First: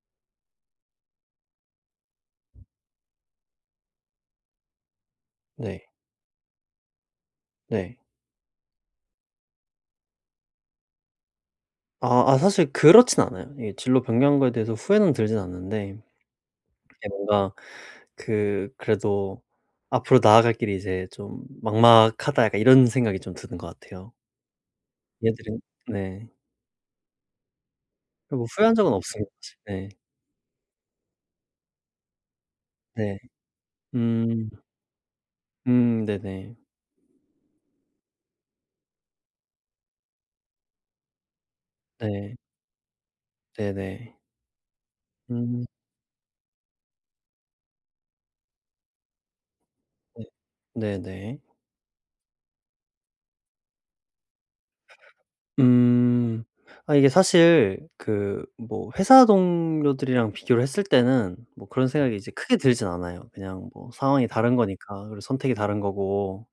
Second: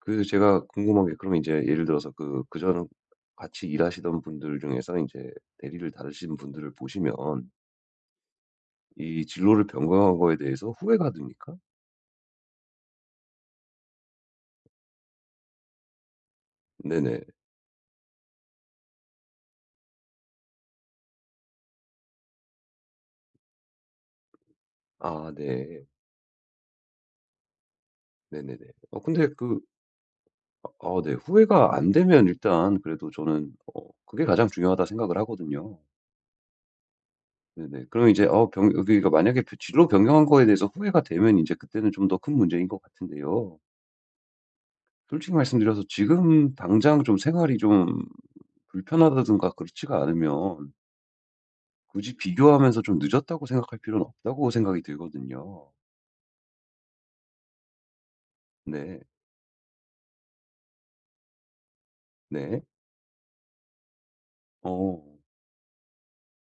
그 제가 궁금한 게 그러면 인제 예를 들어서 그 그전 같이 일하시던 분들 중에서는 인제 네. 대리를 다루시는 분들을 보시면 네. 이 진로를 변경한 거에 대해서 후회가 됩니까? 아. 아, 사실 그렇진 않아요. 이게 진로 변경한 거에 대해서 후회는 들진 않는데 근데 네네. 뭔가 그 그래도 '앞으로 나아갈 길이 이제 좀 막막하다.' 약간 이런 생각이 좀 드는 것 같아요. 아. 애들은 네. 네. 네. 뭐 네네네. 후회한 적은 어 없어요. 근데 그 네. 어 네. 후회가 안 되면 일단 그래도 네. 저는 어 그게 가장 음. 중요하다 생각을 하거든요. 음. 네네. 네네. 그럼 이제 어 변 여기가 만약에 진로 변경한 거에 대해서 후회가 되면 이제 그때는 좀 더 큰 네. 문제인 것 같은데요. 네네. 솔직히 음. 말씀드려서 지금 당장 좀 생활이 좀 불편하다든가 그렇지가 네. 않으면 네네. 굳이 비교하면서 좀 늦었다고 생각할 필요는 없다고 생각이 들거든요. 음. 아 이게 사실 그 뭐 네. 회사 동료들이랑 비교를 했을 때는 뭐 그런 생각이 이제 크게 네. 들진 않아요. 그냥 뭐 상황이 다른 거니까, 어. 그리고 선택이 다른 거고.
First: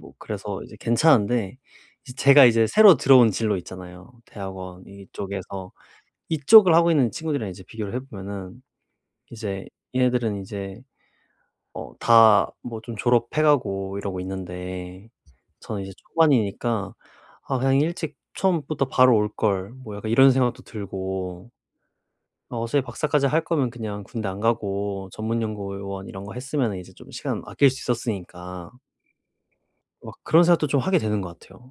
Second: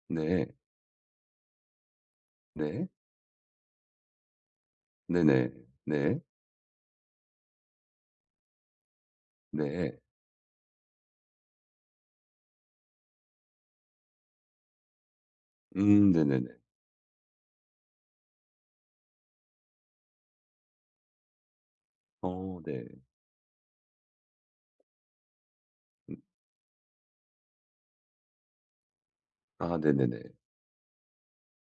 뭐 네. 그래서 이제 괜찮은데 이 제가 이제 네. 새로 들어온 진로 있잖아요. 대학원 네네. 이쪽에서 네. 이쪽을 하고 있는 친구들이랑 이제 비교를 해 보면은 이제 네. 얘네들은 이제 어 다 뭐 좀 졸업해 가고 이러고 있는데 저는 이제 음. 네네네. 초반이니까 '아 그냥 일찍 처음부터 바로 올 걸.' 뭐 약간 이런 생각도 들고 어. 어 소위 네. 박사까지 할 거면 그냥 군대 안 가고 전문 연구원 음. 이런 거 했으면은 이제 좀 시간 아낄 수 있었으니까 아. 막 네네네. 그런 생각도 좀 하게 되는 것 같아요.